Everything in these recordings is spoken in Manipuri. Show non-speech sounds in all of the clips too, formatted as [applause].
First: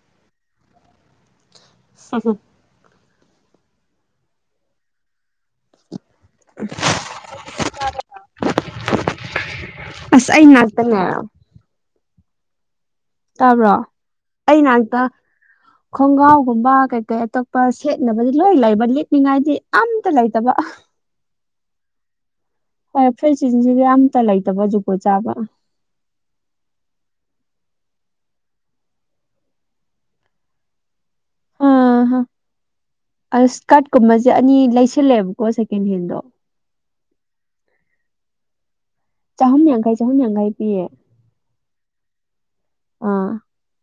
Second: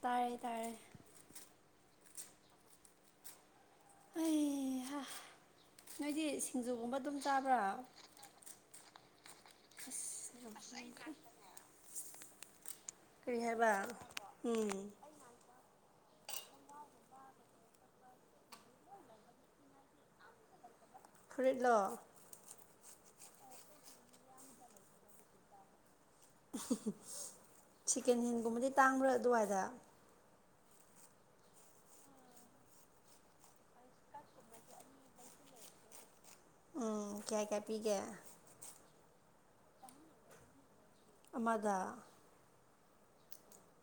ꯇꯥꯔꯦ ꯇꯥꯔꯦ ꯑꯩ ꯅꯣꯏꯗꯤ ꯁꯤꯡꯖꯨꯒꯨꯝꯕ ꯑꯗꯨꯝ ꯆꯥꯕ꯭ꯔꯥ ꯑꯁ ꯑꯩ ꯉꯥꯛꯛꯇꯅꯦ ꯀꯔꯤ ꯍꯥꯏꯕ ꯑꯩ ꯎꯝ ꯉꯥꯛꯇ ꯈꯣꯡꯒ꯭ꯔꯥꯎꯒꯨꯝꯕ ꯀꯩ ꯀꯩ ꯑꯇꯣꯞꯄ ꯁꯦꯠꯅꯕꯗꯤ ꯂꯣꯏ ꯂꯩꯕ ꯂꯤꯠꯅꯤꯡꯉꯥꯏꯗꯤ ꯑꯝꯇ ꯂꯩꯇꯕ ꯐꯨꯔꯤꯠꯂꯣ ꯍꯣꯏ ꯐꯔꯤ ꯆꯤꯟꯁꯤꯗꯤ ꯑꯇ ꯂꯩꯇꯕ ꯖꯨꯒꯣ ꯆꯥꯕ ꯁꯀꯦꯟ ꯍꯦꯟꯒꯨꯝꯕꯗꯤ ꯇꯥꯡꯕ꯭ꯔꯥ ꯑꯗꯨꯋꯥꯏꯗ ꯑꯥ ꯑ ꯀꯥꯔꯠ ꯀꯨꯝꯕꯁꯦ ꯑꯅꯤ ꯂꯩꯁꯜꯂꯑꯦꯕꯀꯣ ꯁꯦꯀꯦꯟ ꯍꯦꯟꯗꯣ ꯎꯝ ꯀꯌꯥ ꯀꯌꯥ ꯄꯤꯒꯦ ꯆꯍꯨꯝ ꯌꯥꯡꯈꯩ ꯆꯍꯨꯝ ꯌꯥꯡꯈꯩ ꯄꯤꯌꯦ ꯑꯃꯗ ꯑꯥ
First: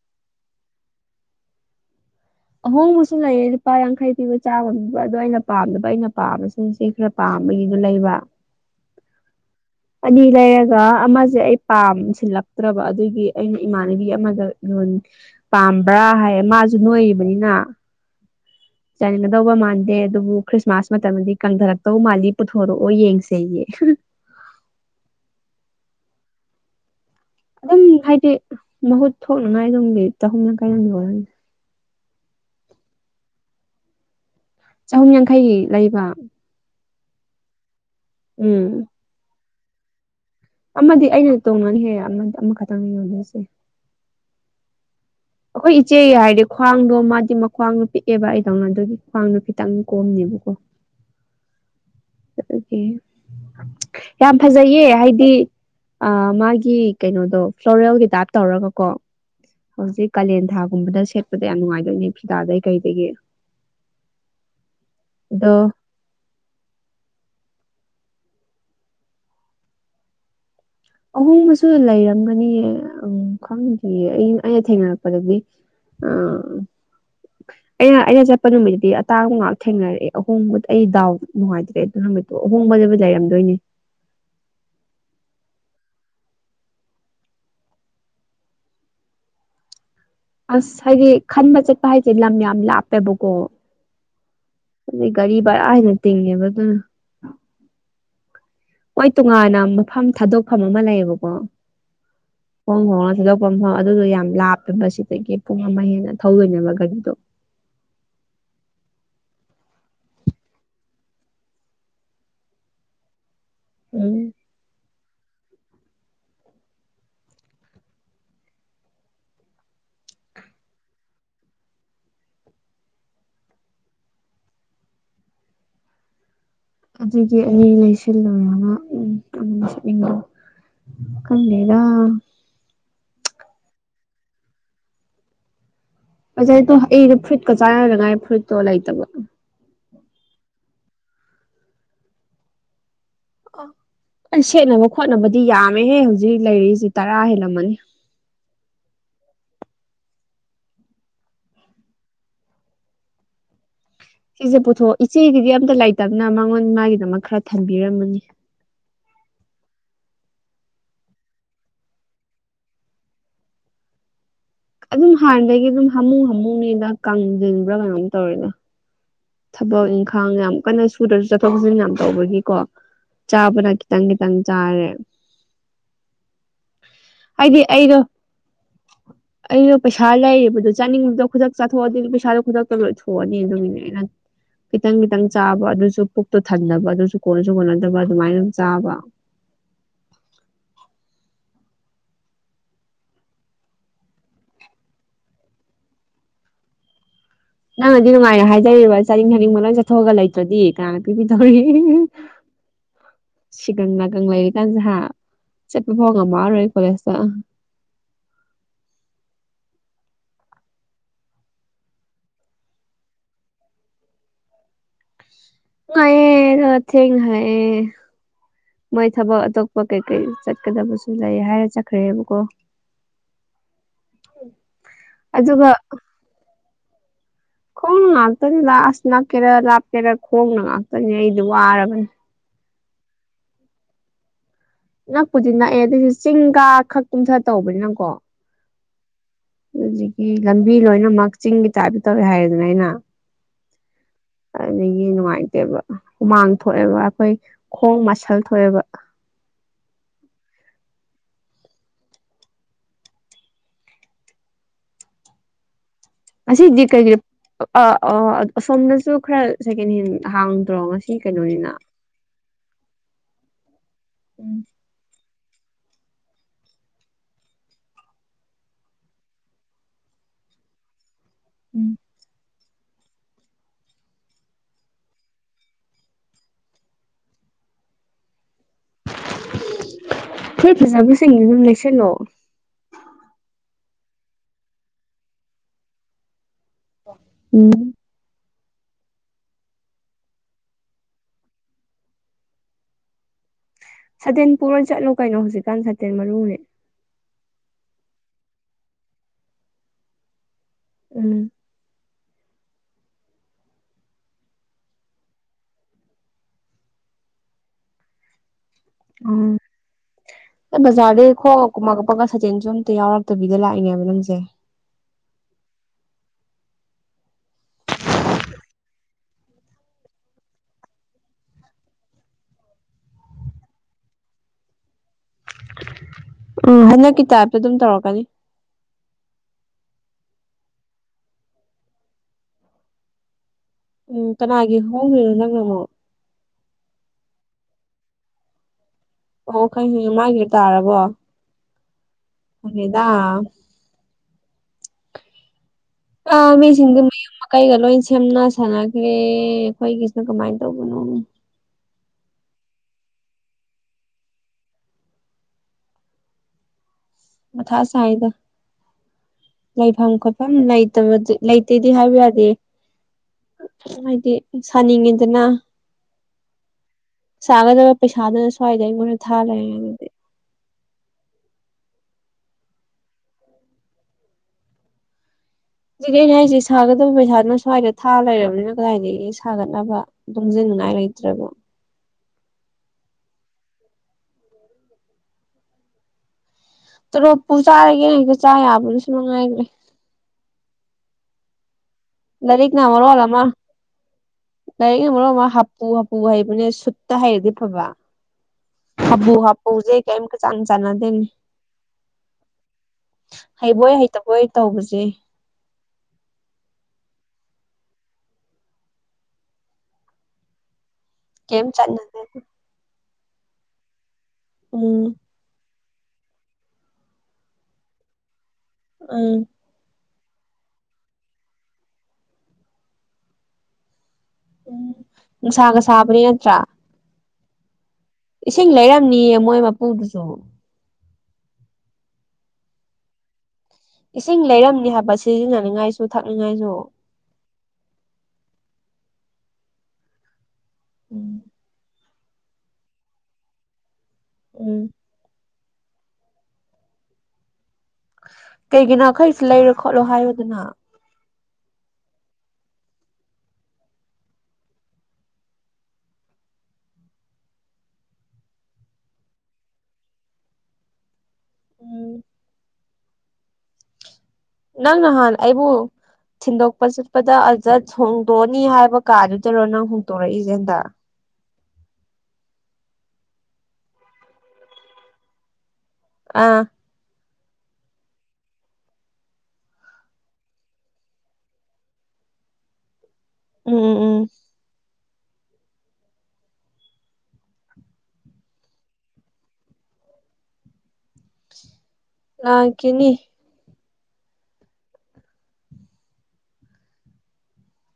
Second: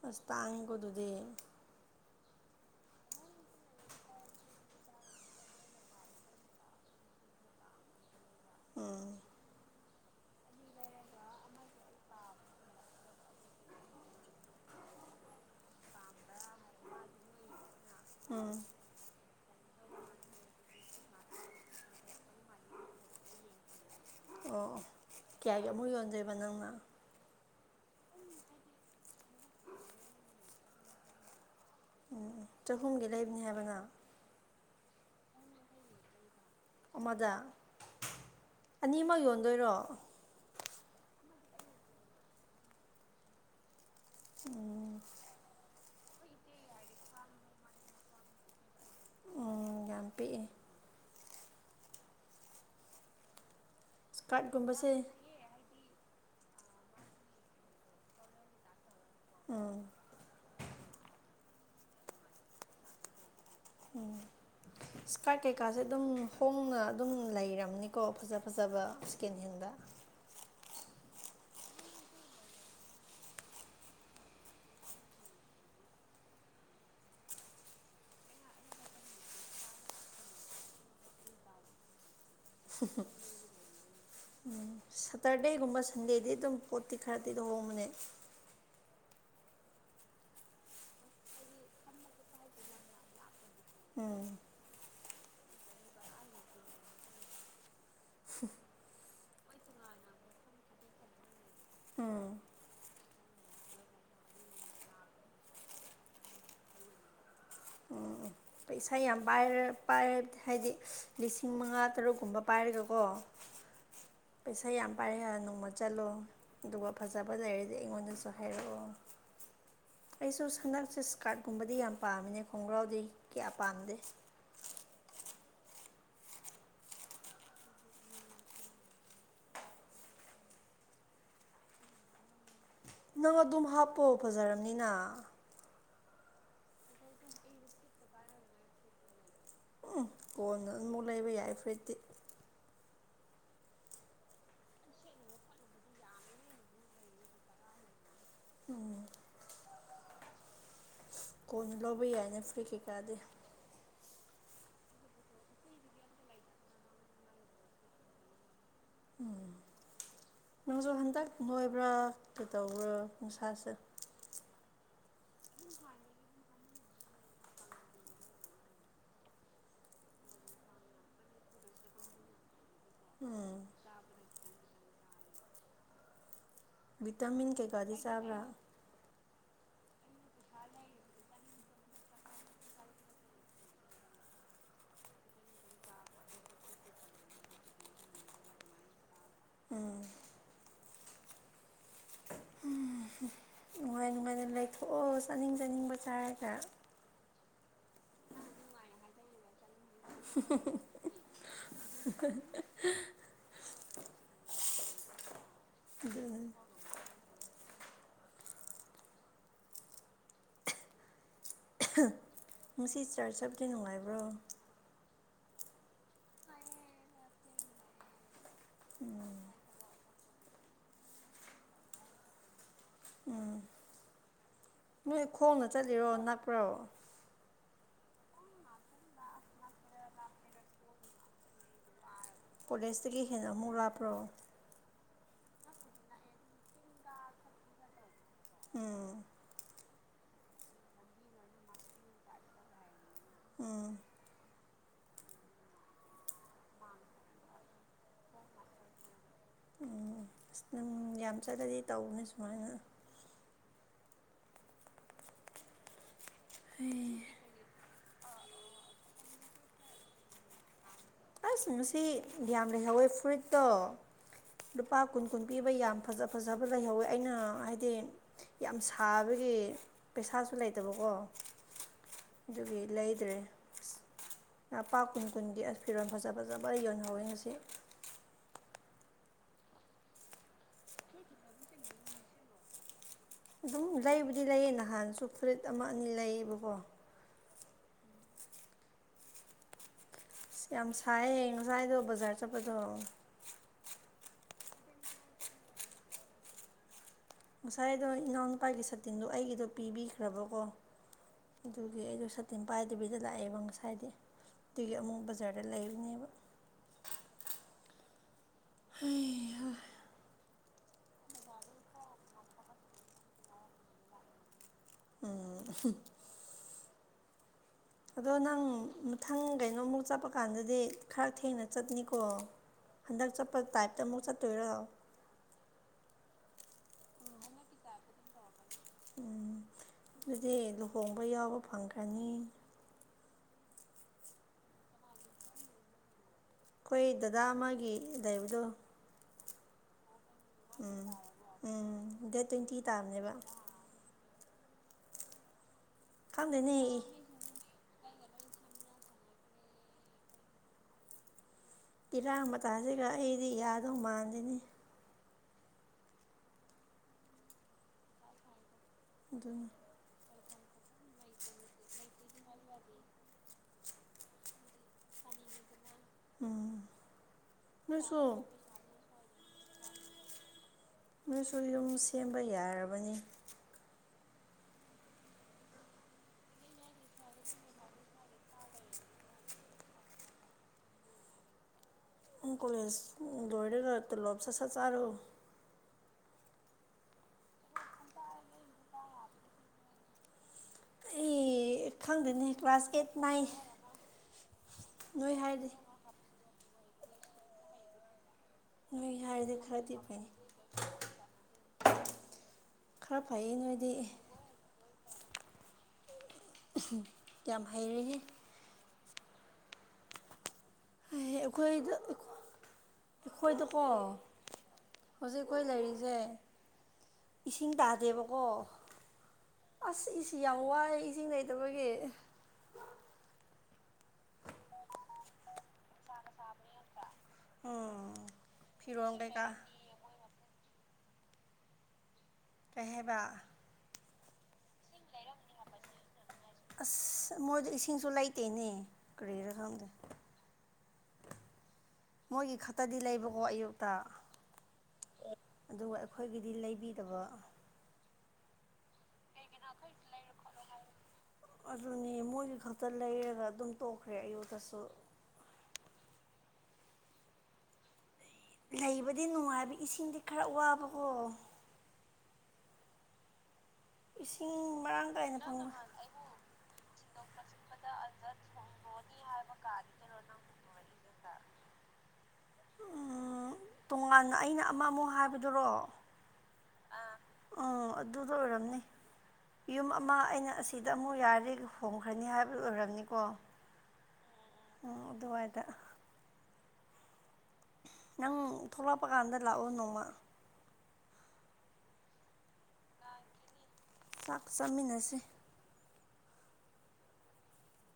ꯑꯁ ꯇꯥꯡꯒꯗꯨꯗꯤ ꯑꯍꯣꯡꯕꯁꯨ ꯂꯩꯌꯦ ꯂꯨꯄꯥ ꯌꯥꯡꯈꯩ ꯄꯤꯕ ꯆꯥꯕꯕ ꯑꯗꯣ ꯑꯩꯅ ꯄꯥꯝꯗꯕ ꯑꯩꯅ ꯄꯥꯝꯕꯁꯤꯡ ꯁꯤ ꯈꯔ ꯄꯥꯝꯝꯕ ꯕꯒꯤꯗꯨ ꯂꯩꯕ ꯎꯝ ꯑꯅꯤ ꯂꯩꯔꯒ ꯑꯃꯁꯦ ꯑꯩ ꯄꯥꯝꯁꯤꯜꯂꯛꯇ꯭ꯔꯕ ꯑꯗꯨꯒꯤ ꯑꯩꯅ ꯏꯃꯥꯟꯅꯕꯤ ꯑꯃꯗ ꯄꯥꯝꯕ꯭ꯔꯥ ꯍꯥꯏꯌꯦ ꯃꯥꯁꯨ ꯅꯣꯏꯔꯤꯕꯅꯤꯅ ꯎꯝ ꯆꯥꯅꯤꯡꯒꯗꯧꯕ ꯃꯥꯟꯗꯦ ꯑꯗꯨꯕꯨ ꯈ꯭ꯔꯤꯁꯃꯥꯁ ꯃꯇꯝꯗꯗꯤ ꯀꯪꯊꯔꯛꯇꯧ ꯃꯥꯜꯂꯤ ꯄꯨꯊꯣꯔꯛꯑꯣ ꯌꯦꯡꯁꯦ [inaudible] ꯑꯣ ꯑꯣ ꯀꯌꯥ ꯀꯌꯥꯃꯨꯛ ꯌꯣꯟꯗꯣꯏꯕ ꯅꯪꯅ ꯑꯗꯨꯝ ꯍꯥꯏꯗꯤ ꯃꯍꯨꯠ ꯊꯣꯛꯅꯉꯥꯏ ꯑꯗꯨꯝꯒꯤ ꯆꯍꯨꯝ ꯂꯪ ꯀꯥꯏꯔꯣ ꯌꯜꯍꯜ ꯎꯝ ꯆꯍꯨꯝꯒꯤ ꯂꯩꯕꯅꯤ ꯍꯥꯏꯕꯅ ꯆꯍꯨꯝ ꯌꯥꯡꯈꯩ ꯂꯩꯕ ꯑꯃꯗ ꯎꯝ ꯑꯅꯤꯃꯛ ꯌꯣꯟꯗꯣꯏꯔꯣ ꯑꯃꯗꯤ ꯑꯩꯅ ꯇꯣꯡꯉꯅꯤ ꯍꯦꯛ ꯑꯃꯈꯛꯇꯪ ꯌꯣꯟꯅꯔꯁꯦ ꯎꯝ ꯍꯈꯣꯏ ꯏꯆꯦꯒꯤ ꯍꯥꯏꯔꯗꯤ ꯈ꯭ꯋꯥꯡꯗꯣ ꯃꯥꯗꯤ ꯃꯈ ꯈ꯭ꯋꯥꯡꯗ ꯄꯤꯛꯑꯦꯕ ꯑꯩꯗꯧꯅ ꯑꯗꯨꯒꯤ ꯈ꯭ꯋꯥꯡꯗ ꯈꯤꯇꯪ ꯎꯝ ꯌꯥꯝ ꯄꯤꯛꯑꯦ ꯀꯣꯝꯅꯦꯕꯀꯣ ꯑꯗꯨꯗꯒꯤ ꯌꯥꯝ ꯐꯖꯩꯌꯦ ꯏꯁꯀꯥꯔꯠꯀꯨꯝꯕꯁꯦ ꯍꯥꯏꯗꯤ ꯑ ꯃꯥꯒꯤ ꯀꯩꯅꯣꯗꯣ ꯐ꯭ꯂꯣꯔꯦꯜꯒꯤ ꯇꯥꯏꯞ ꯇꯧꯔꯒꯀꯣ ꯎꯝ ꯍꯧꯖꯤꯛ ꯀꯥꯂꯦꯟ ꯊꯥꯒꯨꯝꯕꯗ ꯁꯦꯠꯄꯗ ꯌꯥꯝ ꯅꯨꯡꯉꯥꯏꯗꯣꯏꯅꯦ ꯐꯤꯗꯥꯗꯩ ꯀꯩꯗꯒꯤ ꯎꯝ ꯏꯁꯀꯥꯔꯠ ꯑꯗꯣ ꯀꯩꯀꯥꯁꯦ ꯑꯗꯨꯝ ꯍꯣꯡꯅ ꯑꯗꯨꯝ ꯂꯩꯔꯝꯃꯦ ꯑꯃꯅꯤꯝꯅꯤꯀꯣ ꯐꯖ ꯐꯖꯕ ꯁꯦꯀꯦꯟ ꯍꯦꯟꯗ ꯑꯍꯣꯡꯕꯁꯨ ꯂꯩꯔꯝꯒꯅꯤ ꯎ ꯈꯪꯗꯦꯌꯦ ꯑꯩꯅ ꯑꯩꯅ ꯊꯦꯡꯅꯔꯛꯄꯗꯗꯤ ꯑ ꯑꯩꯅ ꯑꯩꯅ ꯆꯠꯄ ꯅꯨꯃꯤꯠꯇꯗꯤ ꯑꯇꯥꯡꯕ ꯉꯥꯏꯍꯥꯛ ꯊꯦꯡꯅꯔꯛꯑꯦ ꯑꯍꯣꯡꯕꯨꯛ ꯑꯩ ꯗꯥꯎ ꯅꯨꯡꯉꯥꯏꯇ꯭ꯔꯦ ꯑꯗꯨ ꯅꯨꯃꯤꯠꯇ ꯑꯍꯣꯡꯕꯖꯕꯖꯥꯔꯝꯗꯣꯏꯅꯦ ꯁꯟꯒꯦꯗꯤ ꯑꯗꯨꯝ ꯄꯣꯠꯇꯤ ꯈꯔꯗꯤ ꯂꯨꯍꯣꯡꯕꯅꯦ ꯑꯁ ꯍꯥꯏꯗꯤ ꯈꯟꯕ ꯆꯠꯄ ꯍꯥꯏꯁꯦ ꯂꯝ ꯌꯥꯝ ꯂꯥꯞꯄꯦꯕꯀꯣ ꯎꯝ ꯑꯗꯨ ꯒꯥꯔꯤ ꯔꯥ ꯍꯥꯏꯦꯟꯅ ꯇꯤꯡꯉꯦꯕ ꯑꯗꯨꯅ ꯍ ꯍꯣꯏ ꯇꯣꯉꯥꯟꯅ ꯃꯐꯝ ꯊꯥꯗꯣꯛꯐꯝ ꯑꯃ ꯂꯩꯌꯦꯕꯀꯣ ꯍꯣꯡ ꯍꯣꯡꯉ ꯊꯥꯗꯣꯛ ꯃꯐꯝꯐꯝ ꯑꯗꯨꯗꯣ ꯌꯥꯝ ꯂꯥꯞꯄꯦꯕ ꯁꯤꯗꯒꯤ ꯄꯨꯡ ꯑꯃ ꯍꯦꯟꯅ ꯊꯧꯗꯣꯏꯅꯦꯅꯕ ꯒꯥꯔꯤꯗꯣ [inaudible] ꯄꯩꯁꯥ ꯌꯥꯝ ꯄꯥꯏꯔ ꯄꯥꯏ ꯍꯥꯏꯗꯤ ꯂꯤꯁꯤꯡ ꯃꯉꯥ ꯇꯔꯨꯛꯀꯨꯝꯕ ꯄꯥꯏꯔꯒꯀꯣ ꯎꯝ ꯄꯩꯁꯥ ꯌꯥꯝ ꯄꯔꯦꯍ ꯅꯣꯡꯃ ꯆꯠꯂꯣ ꯑꯗꯨꯒ ꯐꯖꯕ ꯂꯩꯔꯁꯦ ꯑꯩꯉꯣꯟꯗꯁꯨ ꯍꯥꯏꯔꯛꯑꯣ ꯑꯩꯁꯨ ꯍꯟꯗꯛꯁꯦ ꯏꯁꯀꯥꯔꯠꯀꯨꯝꯕꯗꯤ ꯌꯥꯝ ꯄꯥꯝꯃꯤꯅꯦ ꯈꯣꯡꯒ꯭ꯔꯥꯎꯗꯤ ꯀꯌꯥ ꯄꯥꯝꯗꯦ ꯑꯗꯨꯒꯤ ꯑꯅꯤ ꯂꯩꯁꯤꯜꯂꯨꯔꯅ ꯎꯝ ꯑꯗꯨꯝ ꯁꯅꯤꯡꯉꯣ ꯈꯪꯗꯦꯗ ꯅꯪ ꯑꯗꯨꯝ ꯍꯥꯞꯄꯣ ꯐꯖꯔꯕꯅꯤꯅ ꯑꯣꯖꯥꯏꯗꯣ ꯑꯩꯗ ꯐ꯭ꯔꯨꯏꯠꯀ ꯆꯥꯅꯅꯉꯥꯏ ꯐꯨꯏꯠꯇꯣ ꯂꯩꯇꯕ ꯎꯝ ꯀꯣꯟꯅ ꯑꯗꯨ ꯑꯃꯨꯛ ꯂꯩꯕ ꯌꯥꯏ ꯐꯨꯔꯤꯗꯤꯤ ꯑ ꯑꯩ ꯁꯦꯠꯅꯕ ꯈꯣꯠꯅꯕꯗꯤ ꯌꯥꯝꯃꯦꯍꯦ ꯍꯧꯖꯤꯛ ꯂꯩꯔꯤꯁꯤꯦ ꯇꯔꯥ ꯍꯦꯜꯂꯝꯃꯅꯤ ꯎꯝ ꯀꯣꯟꯅ ꯂꯧꯕ ꯌꯥꯏꯅꯦ ꯐ꯭ꯔꯤ ꯀꯩꯀꯥꯗꯤ ꯁꯤꯁꯦ ꯄꯨꯊꯣꯛ ꯏꯆꯦꯒꯤꯗꯤ ꯑꯝꯇ ꯂꯩꯇꯛꯅ ꯃꯉꯣꯟ ꯃꯥꯒꯤꯗꯃꯛ ꯈꯔ ꯊꯝꯕꯤꯔꯝꯃꯅꯤ ꯎꯝ ꯅꯪꯁꯨ ꯍꯟꯗꯛ ꯂꯣꯏꯕ꯭ꯔꯥ ꯀꯩꯗꯧꯕ꯭ꯔꯥ ꯅꯨꯡꯁꯥꯁꯦ ꯑꯗꯨꯝ ꯍꯥꯟꯅꯗꯒꯤ ꯑꯗꯨꯝ ꯍꯥꯃꯨ ꯍꯥꯃꯨꯅꯤꯗ ꯀꯪꯁꯤꯟꯕ꯭ꯔꯥ ꯀꯩꯅꯣꯝ ꯇꯧꯔꯤꯗ ꯊꯕꯛ ꯏꯪꯈꯥꯡ ꯌꯥꯝ ꯀꯟꯅ ꯁꯨꯔꯁꯨ ꯆꯠꯊꯣꯛ ꯆꯠꯁꯤꯟ ꯌꯥꯝ ꯇꯧꯕꯒꯤꯀꯣ ꯎꯝ ꯆꯥꯕꯅ ꯈꯤꯇꯪ ꯈꯤꯇꯪ ꯆꯥꯔꯦ ꯚꯤꯇꯥꯝꯤꯟ ꯍꯥꯏꯗꯤ ꯀꯩ ꯀꯥꯗꯤ ꯑꯩꯗꯣ ꯆꯕ꯭ꯔ ꯑꯩꯗꯣ ꯄꯩꯁꯥ ꯂꯩꯔꯤꯕꯗꯨꯣ ꯆꯥꯅꯤꯡꯕꯗꯣ ꯈꯨꯗꯛ ꯆꯥꯊꯣꯛꯑꯗꯤ ꯄꯩꯁꯥꯗꯣ ꯈꯨꯗꯛꯇ ꯂꯣꯏꯊꯣꯛꯑꯅꯤ ꯑꯗꯨꯃꯤꯅꯦ ꯑꯩꯅ ꯈꯤꯇꯪ ꯈꯤꯇꯪ ꯆꯥꯕ ꯑꯗꯨꯁꯨ ꯄꯨꯛꯇꯣ ꯊꯟꯗꯕ ꯑꯗꯨꯁꯨ ꯀꯣꯟꯅꯁꯨ ꯀꯣꯟꯅꯗꯕ ꯑꯗꯨꯃꯥꯏꯅ ꯑꯗꯨꯝ ꯆꯥꯕ ꯎꯝ ꯅꯨꯡꯉꯥꯏ ꯅꯨꯡꯉꯥꯏꯅ ꯂꯩꯊꯣꯛꯑꯣ ꯆꯥꯅꯤꯡ ꯆꯥꯅꯤꯡꯕ ꯆꯥꯏꯔꯒ ꯅꯪꯅꯗꯤ ꯅꯨꯡꯃꯥꯏꯅ ꯍꯥꯏꯖꯔꯤꯕ ꯆꯥꯅꯤꯡ ꯍꯅꯤꯡꯕ ꯂꯣꯏ ꯆꯠꯊꯣꯛꯑꯒ ꯂꯩꯇ꯭ꯔꯗꯤ ꯀꯅꯥꯅꯣ ꯄꯤꯕꯤꯗꯧꯔꯤ ꯁꯤꯒꯪꯅꯒꯪ ꯂ ꯂꯩ ꯆꯠꯄ ꯐꯉ ꯑꯗꯨꯅꯤ ꯃꯥꯔꯣꯏ ꯀꯂꯦꯖ ꯉꯁꯤ ꯆꯥꯔꯖ ꯆꯞꯗꯤ ꯅꯨꯡꯉꯥꯏꯕ꯭ꯔꯣ ꯉ ꯍꯥꯏ ꯃꯣꯏ ꯊꯕ ꯇꯣꯄ ꯀ ꯀ ꯆꯠꯀꯗꯕꯁꯨ ꯂꯩ ꯍꯥꯏꯔꯦ ꯆꯠꯈ꯭ꯔꯦꯕꯀꯣ ꯎꯝ ꯅꯣꯏ ꯈꯣꯡꯅ ꯆꯠꯂꯤꯔꯣ ꯅꯛꯄ꯭ꯔꯣ ꯍꯣꯡꯅꯥꯛꯇꯅꯤ ꯂꯥꯁꯅ ꯀꯦꯔ ꯂꯥꯛꯞꯇꯦꯔ ꯈꯣꯡꯅꯪꯥꯛꯇꯅꯤꯅꯦ ꯑꯩꯗꯤ ꯋꯥꯔꯒꯅꯤ ꯀꯣꯂꯦꯖꯇꯒꯤ ꯍꯦꯟꯅ ꯑꯃꯨꯛ ꯂꯥꯞꯄ꯭ꯔꯣ ꯅꯛꯄꯨꯗꯤ ꯅꯛꯑꯦ ꯑꯗꯨꯗꯩꯁꯨ ꯆꯤꯡ ꯀ ꯈꯛ ꯀꯨꯝꯊ ꯇꯧꯕꯅꯤꯅꯀꯣ ꯎꯝ ꯑꯗꯨꯖꯤꯗꯒꯤ ꯂꯝꯕꯤ ꯂꯣꯏꯅꯃꯛ ꯆꯤꯡꯒꯤ ꯇꯥꯏꯞꯇ ꯇꯧꯋꯦ ꯍꯥꯏꯔꯦꯗꯅ ꯑꯩꯅ ꯎꯝ ꯑꯗꯨꯗꯒꯤ ꯅꯨꯡꯉꯥꯏꯇꯦꯕ ꯍꯨꯃꯥꯡ ꯊꯣꯛꯑꯦꯕ ꯑꯩꯈꯣꯏ ꯈꯣꯡ ꯃꯁꯜ ꯊꯣꯛꯑꯦꯕ꯫ ꯎꯝ ꯑꯁ ꯑꯗꯨꯝ ꯌꯥꯝ ꯆꯠꯂꯗꯤ ꯇꯧꯕꯅꯦ ꯁꯨꯃꯥꯏꯅ ꯑꯁꯤꯗꯤ ꯀꯩꯒꯤ ꯑ ꯑ ꯑꯁꯣꯝꯗꯁꯨ ꯈꯔ ꯁꯦꯀꯦꯟ ꯍꯦꯟ ꯍꯥꯡꯗ꯭ꯔꯣ ꯉꯁꯤ꯫ ꯑꯁ ꯀꯩꯅꯣꯅꯤꯅ ꯉꯁꯤ ꯌꯥꯝ ꯂꯩꯍꯧꯋꯦ ꯐꯨꯔꯤꯠꯇꯣ ꯎꯝ ꯂꯨꯄꯥ ꯀꯨꯟ꯫ ꯁꯀꯨꯟ ꯄꯤꯕ ꯌꯥꯝ ꯐꯖ ꯐꯖꯕ ꯂꯩꯍꯧꯋꯦ ꯑꯩꯅ ꯍꯥꯏꯗꯤ ꯌꯥꯝ ꯁꯥꯕꯒꯤ ꯄꯩꯁꯥ ꯑꯁꯥꯁꯨ ꯂꯩꯇꯕꯀꯣ꯫ ꯎꯝ꯫ ꯑꯗꯨꯒꯤ ꯂꯩꯗ꯭ꯔꯦ ꯑꯁ ꯂꯄꯥ ꯀꯨꯟ ꯀꯨꯟꯗꯤ ꯑ ꯐꯤꯔꯣꯟ ꯐꯖ ꯐꯖꯕ ꯑꯩꯒꯤ ꯑꯣꯏꯅꯍꯧꯋꯤ ꯉꯁꯤ ꯍꯣꯏ ꯐꯖꯕꯁꯤꯡ ꯑꯗꯨꯝ ꯂꯩꯁꯜꯂꯣ ꯑꯗꯨꯝ ꯂꯩꯕꯨꯗꯤ ꯂꯩꯌꯦ ꯅꯍꯥꯟꯁꯨ ꯐꯨꯔꯤꯠ ꯑꯃ ꯑꯅꯤ ꯂꯩꯌꯦꯕꯀꯣ ꯎꯝ ꯌꯥꯝ ꯁꯥꯏꯌꯦꯌꯦ ꯉꯁꯥꯏꯗꯣ ꯕꯖꯥꯔ ꯆꯠꯄꯗꯣ ꯁꯇꯦꯜ ꯄꯨꯔ ꯆꯠꯂꯣ ꯀꯩꯅꯣ ꯍꯧꯖꯤꯛꯀꯥꯟ ꯁꯥꯇꯦꯜ ꯃꯔꯨꯅꯦꯦ ꯉꯁꯥꯏ ꯑꯗꯣ ꯏꯅꯥꯎꯅꯨꯄꯥꯒꯤ ꯁꯥꯠꯇꯤꯟꯗꯣ ꯑꯩꯒꯤꯗꯣ ꯄꯤꯕꯤꯈ꯭ꯔꯕꯀꯣ ꯎꯝ ꯑꯗꯨꯒꯤ ꯑꯩꯗ ꯁ ꯇꯝꯄꯥꯥꯏ ꯇꯦꯕꯤꯗ ꯂꯥꯛꯑꯦꯕ ꯉꯁꯥꯏꯗꯤ ꯑꯗꯨꯒꯤ ꯑꯃꯨꯛ ꯕꯖꯥꯔꯗ ꯂꯩꯕꯅꯦꯕ [inaudible] ꯑꯣ ꯑꯦ ꯕꯖꯥꯔꯗꯩꯈꯣ ꯀꯃ ꯀꯄꯒ ꯁꯥꯇꯤꯟꯁꯨ ꯑꯝꯇ ꯌꯥꯎꯔꯛꯇꯕꯤꯗ ꯂꯥꯛꯏꯅꯦꯕ ꯅꯪꯁꯦ ꯑꯝ ꯑꯗꯣ ꯅꯪ ꯃꯊꯪ ꯀꯩꯅꯣꯃꯨꯛ ꯆꯠꯄ ꯀꯥꯟꯗꯗꯤ ꯈꯔ ꯊꯦꯡꯅ ꯆꯠꯅꯤꯀꯣ ꯍꯟꯗꯛ ꯆꯠꯄ ꯇꯥꯏꯞꯇ ꯑꯃꯨꯛ ꯆꯠ ꯇꯣꯏꯔꯑꯣ ꯎꯝ ꯍꯟꯗꯛꯀꯤ ꯇꯥꯏꯞꯇ ꯑꯗꯨꯝ ꯇꯧꯔꯛꯀꯅꯤ ꯎꯝ ꯑꯗꯨꯗꯤ ꯂꯨꯍꯣꯡꯕ ꯌꯥꯎꯕ ꯐꯪꯈ꯭ꯔꯅꯤ ꯎꯝ ꯀꯅꯥꯒꯤꯦ ꯍꯣꯡꯕꯤꯣ ꯅꯪꯅ ꯑꯃꯣ ꯑꯩꯈꯣꯏ ꯗꯗꯥ ꯑꯃꯒꯤꯗꯥꯏꯕꯗꯣ ꯑꯣ ꯈꯪ ꯍ ꯃꯥꯒꯤ ꯇꯥꯔꯕꯣ ꯎꯝ ꯗꯦꯠ ꯇ꯭ꯋꯦꯟꯇꯤ ꯈꯪꯉꯦꯗ ꯇꯥꯕꯅꯦꯕ ꯑ ꯈꯪꯗꯦꯅꯦ ꯃꯤꯁꯤꯡ ꯃꯌꯃ ꯀꯒꯂꯣ ꯁꯦꯝꯅ ꯁꯥꯟꯅꯈ꯭ꯔꯦ ꯑꯩꯈꯣꯏꯒꯤꯁꯤꯅ ꯀꯃꯥꯏꯅ ꯇꯧꯕꯅꯣ ꯏꯔꯥꯡ ꯃꯇꯁꯤꯒ ꯑꯩꯗꯤ ꯌꯥꯗꯧ ꯃꯥꯟꯗꯅꯤ ꯃꯊꯥ ꯁꯥꯏꯗ ꯑꯗꯨꯅꯤ ꯂꯩꯐꯝ ꯈꯣꯄ ꯝ ꯂꯩꯇꯕ ꯂꯩꯇꯦꯗꯤ ꯍꯥꯏꯕ ꯌꯥꯗꯦ ꯍꯥꯏꯗꯤ ꯁꯥꯅꯤꯡꯉꯤꯗꯅ ꯎꯝ ꯁꯥꯒꯗ ꯄꯩ ꯅꯣꯏꯁꯨ ꯁꯥꯗꯗ ꯁꯋꯥꯗ ꯃꯅ ꯊꯔꯥꯏꯗꯤ ꯅꯣꯏꯁꯨ ꯌꯨꯝ ꯁꯦꯝꯕ ꯌꯥꯔꯕꯅꯤ ꯍꯧꯖꯤꯛ ꯑꯩꯅ ꯍꯥꯏꯁꯤ ꯁꯥꯒꯗꯕ ꯄꯩꯁꯥꯗꯨꯅ ꯁ꯭ꯋꯥꯏꯗ ꯊꯥ ꯂꯩꯔꯕꯅꯤꯅ ꯀꯗꯥꯏꯗꯒꯤ ꯁꯥꯒꯠꯅꯕ ꯑꯗꯨꯝ ꯅꯥ ꯂꯩ ꯏꯇ꯭ꯔꯕꯣ ꯀꯣꯂꯦꯖ ꯂꯣꯏꯔꯒ ꯇꯂꯣꯞ ꯁꯠ ꯁꯠ ꯆꯥꯔꯨ ꯇꯔꯣꯄꯨ ꯆꯥꯔꯒꯦꯅ ꯍꯦꯛꯇ ꯆꯥ ꯌꯥꯕꯗꯨꯁꯨ ꯅꯨꯡꯉꯥꯏꯈ꯭ꯔꯦ ꯈꯪꯗꯅꯤ ꯂꯥꯏꯔꯤꯛꯅ ꯀ꯭ꯂꯥꯁ ꯑꯦꯠ ꯃꯔꯣꯜ ꯑꯃ ꯅꯥꯏꯟ ꯂꯥꯏꯔꯤꯛꯅ ꯃꯔꯨꯞ ꯅꯣꯏ ꯑꯃ ꯍꯥꯏꯔꯗꯤ ꯍꯥꯄꯨ ꯍꯥꯄꯨ ꯍꯩꯕꯅꯦ ꯁꯨꯠꯇ ꯍꯩꯔꯗꯤ ꯐꯕ ꯅꯣꯏ ꯍꯥꯕꯕꯨ ꯍꯥꯏꯔꯗꯤ ꯍꯥꯄꯨꯖꯦ ꯈꯔꯗꯤ ꯐꯩ ꯀꯦꯝꯇ ꯆꯥꯗꯤ ꯆꯅꯗꯅꯤ ꯈꯔ ꯐꯩꯌꯦ ꯅꯣꯏꯗꯤ ꯍꯩꯕꯣꯏ ꯍꯩꯇꯕꯣꯏ ꯇꯧꯕꯁꯦ ꯌꯥꯝ ꯍꯩꯔꯦꯍꯦ ꯀ ꯑꯩꯈꯣꯏꯗ ꯆꯠꯅꯅꯦ ꯑꯩꯈꯣꯏꯗꯀꯣ ꯎꯝ ꯍꯧꯖꯤꯛ ꯀꯣꯏ ꯂꯩꯔꯤꯁ ꯁꯦ ꯏꯁꯤꯡ ꯇꯥꯗꯦꯕꯀꯣ ꯑꯝ ꯑꯁ ꯏꯁꯤ ꯌꯥꯝ ꯋꯥꯏꯑꯦ ꯏꯁꯤꯡ ꯂꯩꯇꯕꯒꯤ ꯎꯝ ꯁꯥꯥꯒ ꯁꯥꯥꯕꯔ ꯅꯠꯇ꯭ꯔꯥ ꯑꯣ ꯏꯁꯤꯡ ꯂꯩꯔꯝꯅꯤꯌꯦ ꯃꯣꯏ ꯃꯄꯨꯗꯨꯁꯨ ꯀꯍꯕ ꯏꯁꯤꯡ ꯂꯩꯔꯝꯅꯤ ꯍꯥꯏꯕ ꯁꯤꯖꯤꯟꯅꯅꯤꯡꯉꯥꯏꯁꯨ ꯊꯛꯅꯤꯡꯉꯥꯏꯁꯨ ꯑꯁ ꯃ ꯏꯁꯤꯡꯁꯨ ꯂꯩꯥꯏꯇꯦꯅꯦ ꯀꯔꯤꯔꯝ ꯎꯝ ꯃꯣꯏꯒꯤ ꯈꯛꯇꯗꯤ ꯂꯩꯕꯀꯣ ꯑꯌꯨꯛꯇ ꯎꯝ ꯑꯗꯨꯒ ꯑꯩꯈꯣꯏꯒꯤꯗꯤ ꯂꯩꯕꯤꯗꯕ ꯀꯩꯒꯤꯅꯣꯈꯩꯁꯨ ꯂꯩꯔꯣ ꯈꯣꯠꯂꯣ ꯍꯥꯏꯌꯣꯗꯅ ꯑꯗꯨꯅꯦ ꯃꯣꯏꯗꯤ ꯈꯛꯇ ꯂꯩꯔꯒ ꯑꯗꯨꯝ ꯇꯣꯛꯈ꯭ꯔꯦ ꯑꯌꯨꯗꯁꯨ [inaudible] ꯂꯩꯕꯗꯤ ꯅꯨꯡꯉꯥꯏꯕ ꯏꯁꯤꯡꯗꯤ ꯈꯔ ꯋꯥꯕꯀꯣ ꯑ ꯏꯁꯤꯡ ꯅꯪ ꯃꯔꯥꯡ ꯅꯍꯥꯟ ꯀꯥꯏꯅ ꯑꯩꯕꯨ ꯐꯪꯕ ꯊꯤꯟꯗꯣꯛꯄ ꯆꯠꯄꯗ ꯑꯖꯠ ꯍꯣꯡꯗꯣꯛꯑꯅꯤ ꯍꯥꯏꯕ ꯀꯥꯗꯨꯗꯔꯣ ꯅꯪ ꯍꯣꯡꯇꯣꯔꯛꯏꯁꯦ ꯍꯟꯗꯛ ꯎꯝ ꯇꯣꯉꯥꯟꯅ ꯑꯩꯅ ꯑꯃ ꯑꯃꯨꯛ ꯍꯥꯏꯕꯗꯨꯔꯣ ꯑꯥ ꯑꯣ ꯑꯗꯨꯗ ꯑꯣꯏꯔꯝꯅꯤ ꯌꯨꯝ ꯑꯃ ꯑꯩꯅ ꯑꯁꯤꯗ ꯑꯃꯨꯛ ꯌꯥꯔꯗꯤ ꯍꯣꯡꯈ꯭ꯔꯅꯤ ꯍꯥꯏꯕ ꯑꯣꯏꯔꯝꯅꯤꯀꯣ ꯎꯝ ꯎꯝ ꯎꯝ ꯎ ꯑꯗꯨꯋꯥꯏꯗ ꯅꯪ ꯊꯣꯛꯂꯛꯄ ꯀꯥꯟꯗ ꯂꯥꯛꯑꯣ ꯅꯣꯡꯃ ꯂꯥꯛꯀꯦꯅꯤ ꯆꯥꯛ ꯆꯥꯃꯤꯟꯅꯁꯦ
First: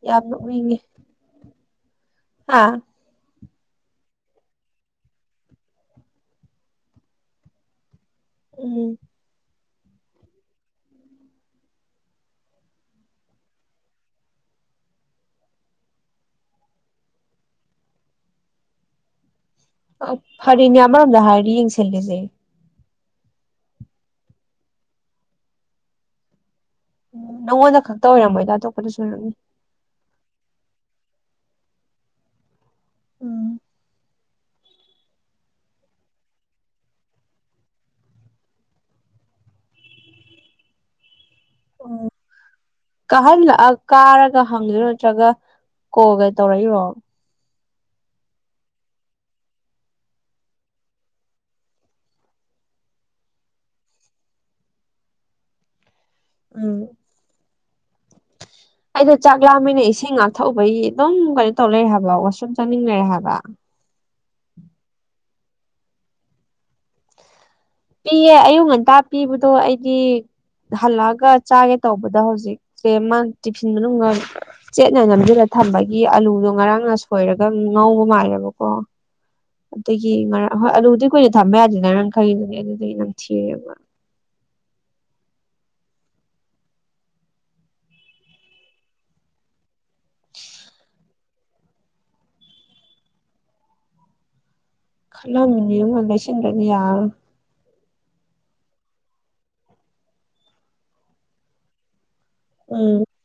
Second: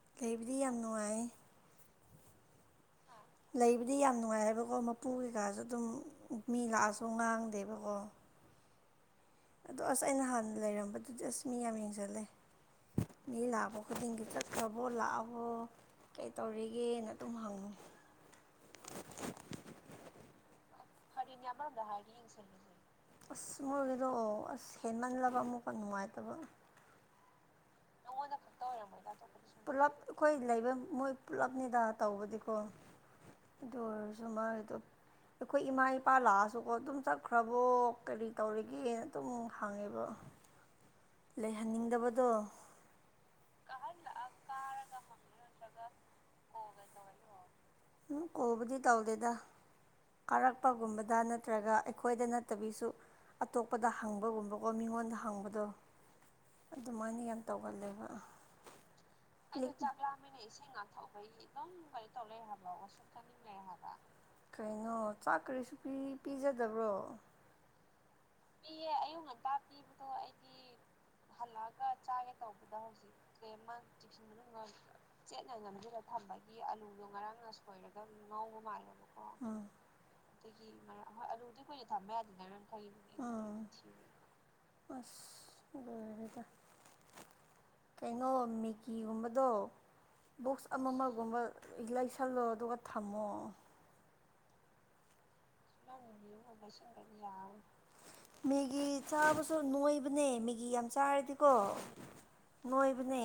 ꯌꯥꯝ ꯂꯩꯕꯗꯤ ꯌꯥꯝ ꯅꯣꯛꯅꯤꯡꯒꯦ ꯅꯨꯡꯉꯥꯏ ꯑꯥ ꯂꯩꯕꯗꯤ ꯌꯥꯝ ꯅꯨꯡꯉꯥꯏ ꯍꯥꯏꯕꯀꯣ ꯃꯄꯨ ꯀꯩꯀꯥꯁꯨ ꯑꯗꯨꯝ ꯃꯤ ꯂꯥꯛꯑꯁꯨ ꯉꯥꯡꯗꯦꯕꯀꯣ ꯎꯝ ꯑꯗꯣ ꯑꯁ ꯑꯩꯅ ꯍꯥꯟꯅ ꯂꯩꯔꯝꯕꯗꯨꯗꯤ ꯑꯁ ꯃꯤ ꯌꯥꯝ ꯌꯦꯡꯁꯤꯜꯂꯦ ꯃꯤ ꯂꯥꯛꯄ ꯈꯨꯗꯤꯡꯒꯤ ꯆꯠꯈ꯭ꯔꯕꯣ ꯂꯥꯛꯑꯕꯣ ꯀꯩ ꯇꯧꯔꯤꯒꯦꯅ ꯑꯗꯨꯝ ꯍꯪꯕꯅꯦ [inaudible] ꯐꯔꯦꯅꯦ ꯑꯃꯔꯣꯝꯗ ꯍꯥꯏꯗꯤ ꯌꯦꯡꯁꯤꯜꯂꯤꯁꯦ ꯑꯁ ꯃꯣꯏꯒꯤꯗꯣ ꯑꯣ ꯑꯁ ꯍꯦꯟꯃꯜꯂꯕ ꯑꯃꯨꯛꯈꯛ ꯅꯨꯡꯉꯥꯏꯇꯕ ꯎ ꯅꯉꯣꯟꯗ ꯈꯛꯇ ꯑꯣꯏꯔꯝꯃꯣꯏꯗ ꯑꯇꯣꯞꯄꯗꯁꯨ ꯑꯣꯏꯔꯝꯅꯤ ꯄꯨꯂꯞ ꯑꯩꯈꯣꯏ ꯂꯩꯕ ꯃꯣꯏ ꯄꯨꯜꯂꯞꯅꯤꯗ ꯇꯧꯕꯗꯤꯀꯣ ꯎꯝ ꯑꯗꯨ ꯑꯣꯏꯔꯁꯨ ꯃꯥꯒꯤꯗꯣ ꯑꯩꯈꯣꯏ ꯏꯃꯥ ꯏꯄꯥ ꯂꯥꯛꯑꯁꯨꯀꯣ ꯑꯗꯨꯝ ꯆꯠꯈ꯭ꯔꯕꯣ ꯀꯔꯤ ꯇꯧꯔꯤꯒꯦꯅ ꯑꯗꯨꯝ ꯍꯪꯉꯦꯕ [inaudible] ꯑꯣ ꯂꯩꯍꯟꯅꯤꯡꯗꯕꯗꯣ ꯀꯥꯍꯜꯂꯛꯑ ꯀꯥꯔꯒ ꯍꯪꯒꯤꯔꯣ ꯅꯠꯇ꯭ꯔꯒ ꯀꯣꯜꯒ ꯇꯧꯔꯛꯏꯔꯣ ꯎ ꯀꯣꯜ ꯕꯨꯗꯤ ꯇꯧꯗꯦꯗ ꯀꯥꯔꯛꯄꯒꯨꯝꯕꯗ ꯅꯠꯇ꯭ꯔꯒ ꯑꯩꯈꯣꯏꯗ ꯅꯠꯇꯕꯤꯁꯨ ꯑꯇꯣꯞꯄꯗ ꯍꯪꯕꯒꯨꯝꯕꯀꯣ ꯃꯤꯉꯣꯟꯗ ꯍꯪꯕꯗꯣ ꯎꯝ ꯑꯗꯨꯃꯥꯏꯅ ꯌꯥꯝ ꯇꯧꯒꯜꯂꯦꯕ ꯑꯩꯗꯣ ꯆꯥꯛꯂꯥꯩꯅ ꯏꯁꯤꯡ ꯉꯥꯛꯊꯧꯕꯒꯤ ꯑꯗꯨꯝ ꯀꯩꯅꯣ ꯇꯧ ꯂꯩꯔ ꯍꯥꯏꯕꯣ ꯋꯥꯁꯔꯨꯝ ꯆꯪ ꯃꯤꯅꯔ ꯍꯥꯏꯕ ꯀꯩꯅꯣ ꯆꯥꯛ ꯀꯔꯤꯁꯨ ꯄꯤꯖꯗꯕ꯭ꯔꯣ ꯄꯤꯌꯦ ꯑꯌꯨꯛ ꯉꯟꯇꯥ ꯄꯤꯕꯗꯣ ꯑꯩꯗꯤ ꯍꯜꯂꯛꯑꯒ ꯆꯥꯒꯦ ꯇꯧꯕꯗ ꯍꯧꯖꯤꯛꯁꯦ ꯃꯥ ꯇꯤꯐꯤꯟ ꯃꯅꯨꯡꯗ ꯆꯦꯠꯅ ꯅꯝꯁꯤꯜꯂ ꯊꯝ ꯊꯝꯕꯒꯤ ꯑꯥꯂꯨꯗꯣ ꯉꯔꯥꯡꯅ ꯁꯣꯏꯔꯒ ꯑꯗꯨꯝ ꯉꯧꯕ ꯃꯥꯜꯂꯦꯕꯀꯣ ꯎꯝ ꯑꯗꯒꯤ ꯉꯔꯥꯡ ꯍꯣꯏ ꯑꯂꯨꯗꯤ ꯀꯨꯏꯅ ꯊꯝꯕ ꯌꯥꯗꯦ ꯅ ꯅꯥꯟ ꯈꯩ ꯑꯗꯨꯗꯒꯤ ꯅꯝꯊꯤꯔꯦꯕꯥ ꯑꯁ ꯑꯣꯏ ꯗ ꯀꯩꯅꯣ ꯃꯦꯀꯤꯒꯨꯝꯕꯗꯣ ꯕꯣꯛꯁ ꯑꯃꯃꯒꯨꯝꯕ ꯂꯩꯁꯜꯂꯣ ꯑꯗꯨꯒ ꯊꯝꯃꯣ ꯂꯩꯁꯤꯟꯗꯔ꯭ꯗꯤ ꯌꯔꯔꯣꯏ ꯃꯦꯒꯤ ꯆꯥꯕꯁꯨ ꯅꯣꯏꯕꯅꯦ ꯃꯦꯒꯤ ꯌꯥꯝ ꯆꯥꯔꯗꯤꯀꯣ ꯎꯝ ꯅꯣꯏꯕꯅꯦ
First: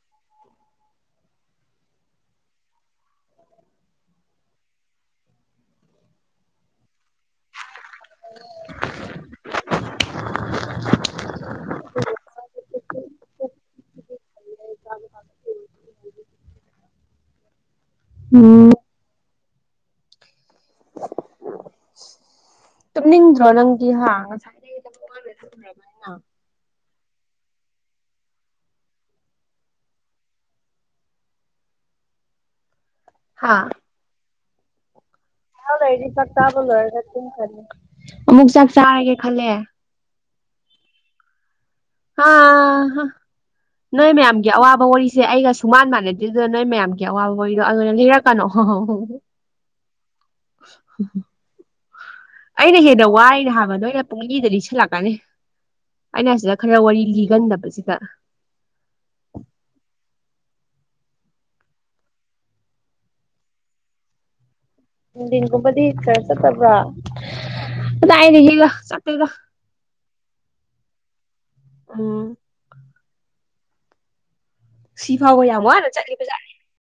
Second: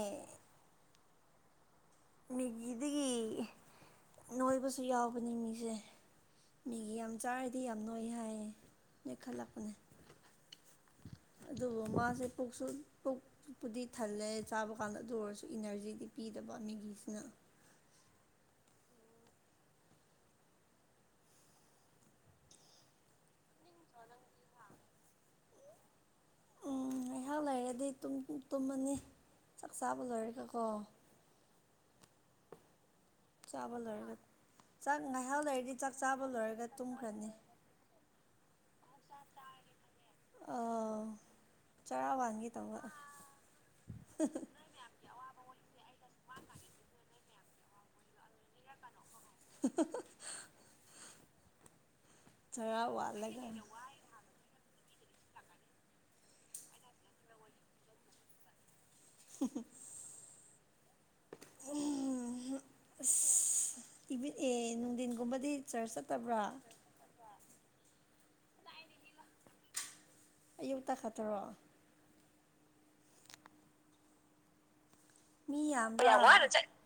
ꯃꯦꯒꯤꯗꯒꯤ ꯅꯣꯏꯕꯁꯨ ꯌꯥꯎꯕꯅꯦ ꯃꯤꯁꯦ ꯃꯤꯒꯤ ꯌꯥꯝ ꯆꯥꯔꯗꯤ ꯌꯥꯝ ꯅꯣꯏ ꯍꯥꯏꯌꯦ ꯅꯣꯏꯈꯠꯂꯛꯄꯅꯦ ꯑꯗꯨꯕꯨ ꯃꯥꯁꯦ ꯄꯨꯛꯁꯨ ꯄꯨꯛꯄꯨꯗꯤ ꯊꯜꯂꯦ ꯆꯥꯕ ꯀꯥꯟꯗ ꯑꯗꯨ ꯑꯣꯏꯔꯁꯨ ꯏꯅꯔꯖꯤꯗꯤ ꯐꯤꯗ ꯥꯃꯃꯦꯒꯤ ꯁꯅ ꯎꯝ ꯇꯨꯝꯅꯤꯡꯗ꯭ꯔꯣ ꯅꯪꯗꯤ ꯍꯥ ꯉꯁꯥꯏ ꯅ [inaudible] ꯌꯥꯦ ꯑꯗꯨꯗꯩ ꯇꯨꯝꯃꯅꯤ ꯆꯥꯛ ꯆꯥꯕ ꯂꯣꯏꯔꯦꯒꯀꯣ ꯆꯥꯕ ꯑꯣꯏꯔ ꯆ ꯂꯩꯔꯗꯤ ꯆꯥꯛ ꯆꯥꯕ ꯂꯣꯏꯔꯒ ꯇꯨꯝꯈ꯭ꯔꯅꯤ ꯈꯂ ꯑꯃꯨꯛ ꯆꯥꯛ ꯆꯥꯔꯒꯦ ꯈꯜꯂꯦ ꯆꯔꯥ ꯍꯥ ꯋꯥꯟꯒꯤ ꯇꯧꯕ ꯍꯥ ꯅꯣꯏ ꯃꯌꯥꯝꯒꯤ ꯑꯋꯥꯕ ꯋꯥꯔꯤꯁꯦ ꯑꯩꯒ ꯁꯨꯃꯥꯟ ꯃꯥꯟꯅꯗꯦ ꯑꯗꯨꯅ ꯅꯣꯏ ꯃꯌꯥꯝꯒꯤ ꯑꯋꯥ ꯕꯔꯤꯗꯣ ꯑꯗꯨꯅ ꯂꯩꯔꯛꯀꯅꯣ ꯑꯩꯅ ꯆꯔꯥ ꯍꯦꯟꯅ ꯋꯥꯜꯂꯒ ꯋꯥꯏꯅ ꯍꯥꯏꯕꯗꯣ ꯑꯩꯅ ꯄꯨꯡꯗꯤꯗꯗꯤ ꯁꯤꯜꯂꯛꯄ ꯅꯤ ꯑꯩꯅ ꯁꯤꯗ ꯈꯔ ꯋꯥꯔꯤ ꯂꯤꯒꯟꯗꯕꯁꯤꯗ ꯏꯚ ꯤꯟ ꯀꯨꯝꯄꯗꯤ ꯀꯁ ꯇꯕ꯭ꯔꯥ ꯇꯥꯏꯅꯦ ꯍꯒ ꯆꯇꯒ ꯑꯌꯨꯛꯇ ꯈꯠꯇ꯭ꯔꯣ ꯑꯝ ꯁꯤ ꯐꯥꯎꯕ ꯃꯤ ꯌꯥꯝ ꯋꯥꯅ ꯌꯥꯝꯕ꯭ꯔꯥ ꯆꯠꯂꯤꯕꯖꯥꯠꯦ